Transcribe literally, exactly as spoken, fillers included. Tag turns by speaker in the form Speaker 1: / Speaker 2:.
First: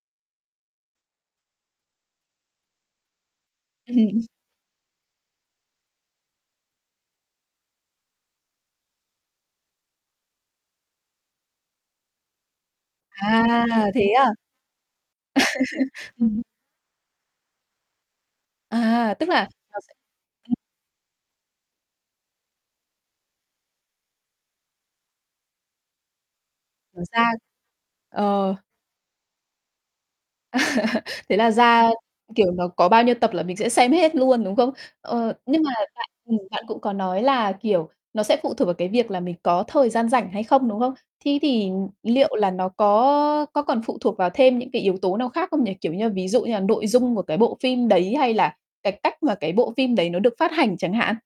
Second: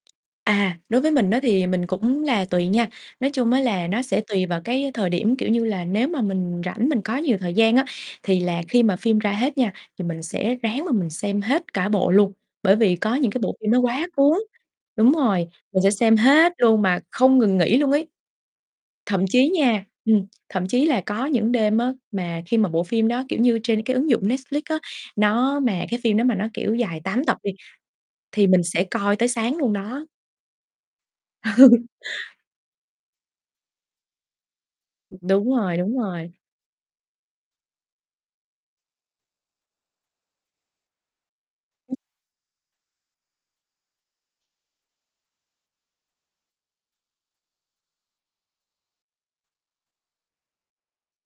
Speaker 1: À, đối với mình á thì mình cũng là tùy nha. Nói chung á là nó sẽ
Speaker 2: Ừm.
Speaker 1: tùy vào cái thời điểm. Kiểu như là, nếu mà mình rảnh, mình có nhiều thời gian á thì là khi mà phim ra hết nha thì mình sẽ ráng mà mình xem hết cả bộ luôn. Bởi vì có những cái bộ
Speaker 2: À,
Speaker 1: phim nó quá
Speaker 2: thế à?
Speaker 1: cuốn. Đúng rồi, mình sẽ xem
Speaker 2: Ừm.
Speaker 1: hết luôn mà không ngừng nghỉ luôn ấy.
Speaker 2: À,
Speaker 1: Thậm
Speaker 2: tức
Speaker 1: chí
Speaker 2: là nó
Speaker 1: nha
Speaker 2: sẽ
Speaker 1: ừm,
Speaker 2: ừm.
Speaker 1: thậm chí là có những đêm á mà khi mà bộ phim đó, kiểu như, trên cái ứng dụng Netflix á, nó mà cái phim đó mà nó, kiểu, dài
Speaker 2: Nó
Speaker 1: tám
Speaker 2: ra
Speaker 1: tập đi thì
Speaker 2: ờ.
Speaker 1: mình sẽ coi tới sáng luôn đó.
Speaker 2: Thế là ra kiểu, nó có bao nhiêu tập là mình sẽ xem hết luôn, đúng không? Ờ,
Speaker 1: Đúng
Speaker 2: nhưng mà
Speaker 1: rồi,
Speaker 2: bạn
Speaker 1: đúng rồi.
Speaker 2: ừm, bạn cũng có nói là, kiểu, nó sẽ phụ thuộc vào cái việc là mình có thời gian rảnh hay không, đúng không? Thí thì
Speaker 1: [unintelligible]
Speaker 2: liệu là nó có có còn phụ thuộc vào thêm những cái yếu tố nào khác không nhỉ? Kiểu như, ví dụ như là nội dung của cái bộ phim đấy, hay là cái cách mà cái bộ phim đấy nó được phát hành chẳng hạn?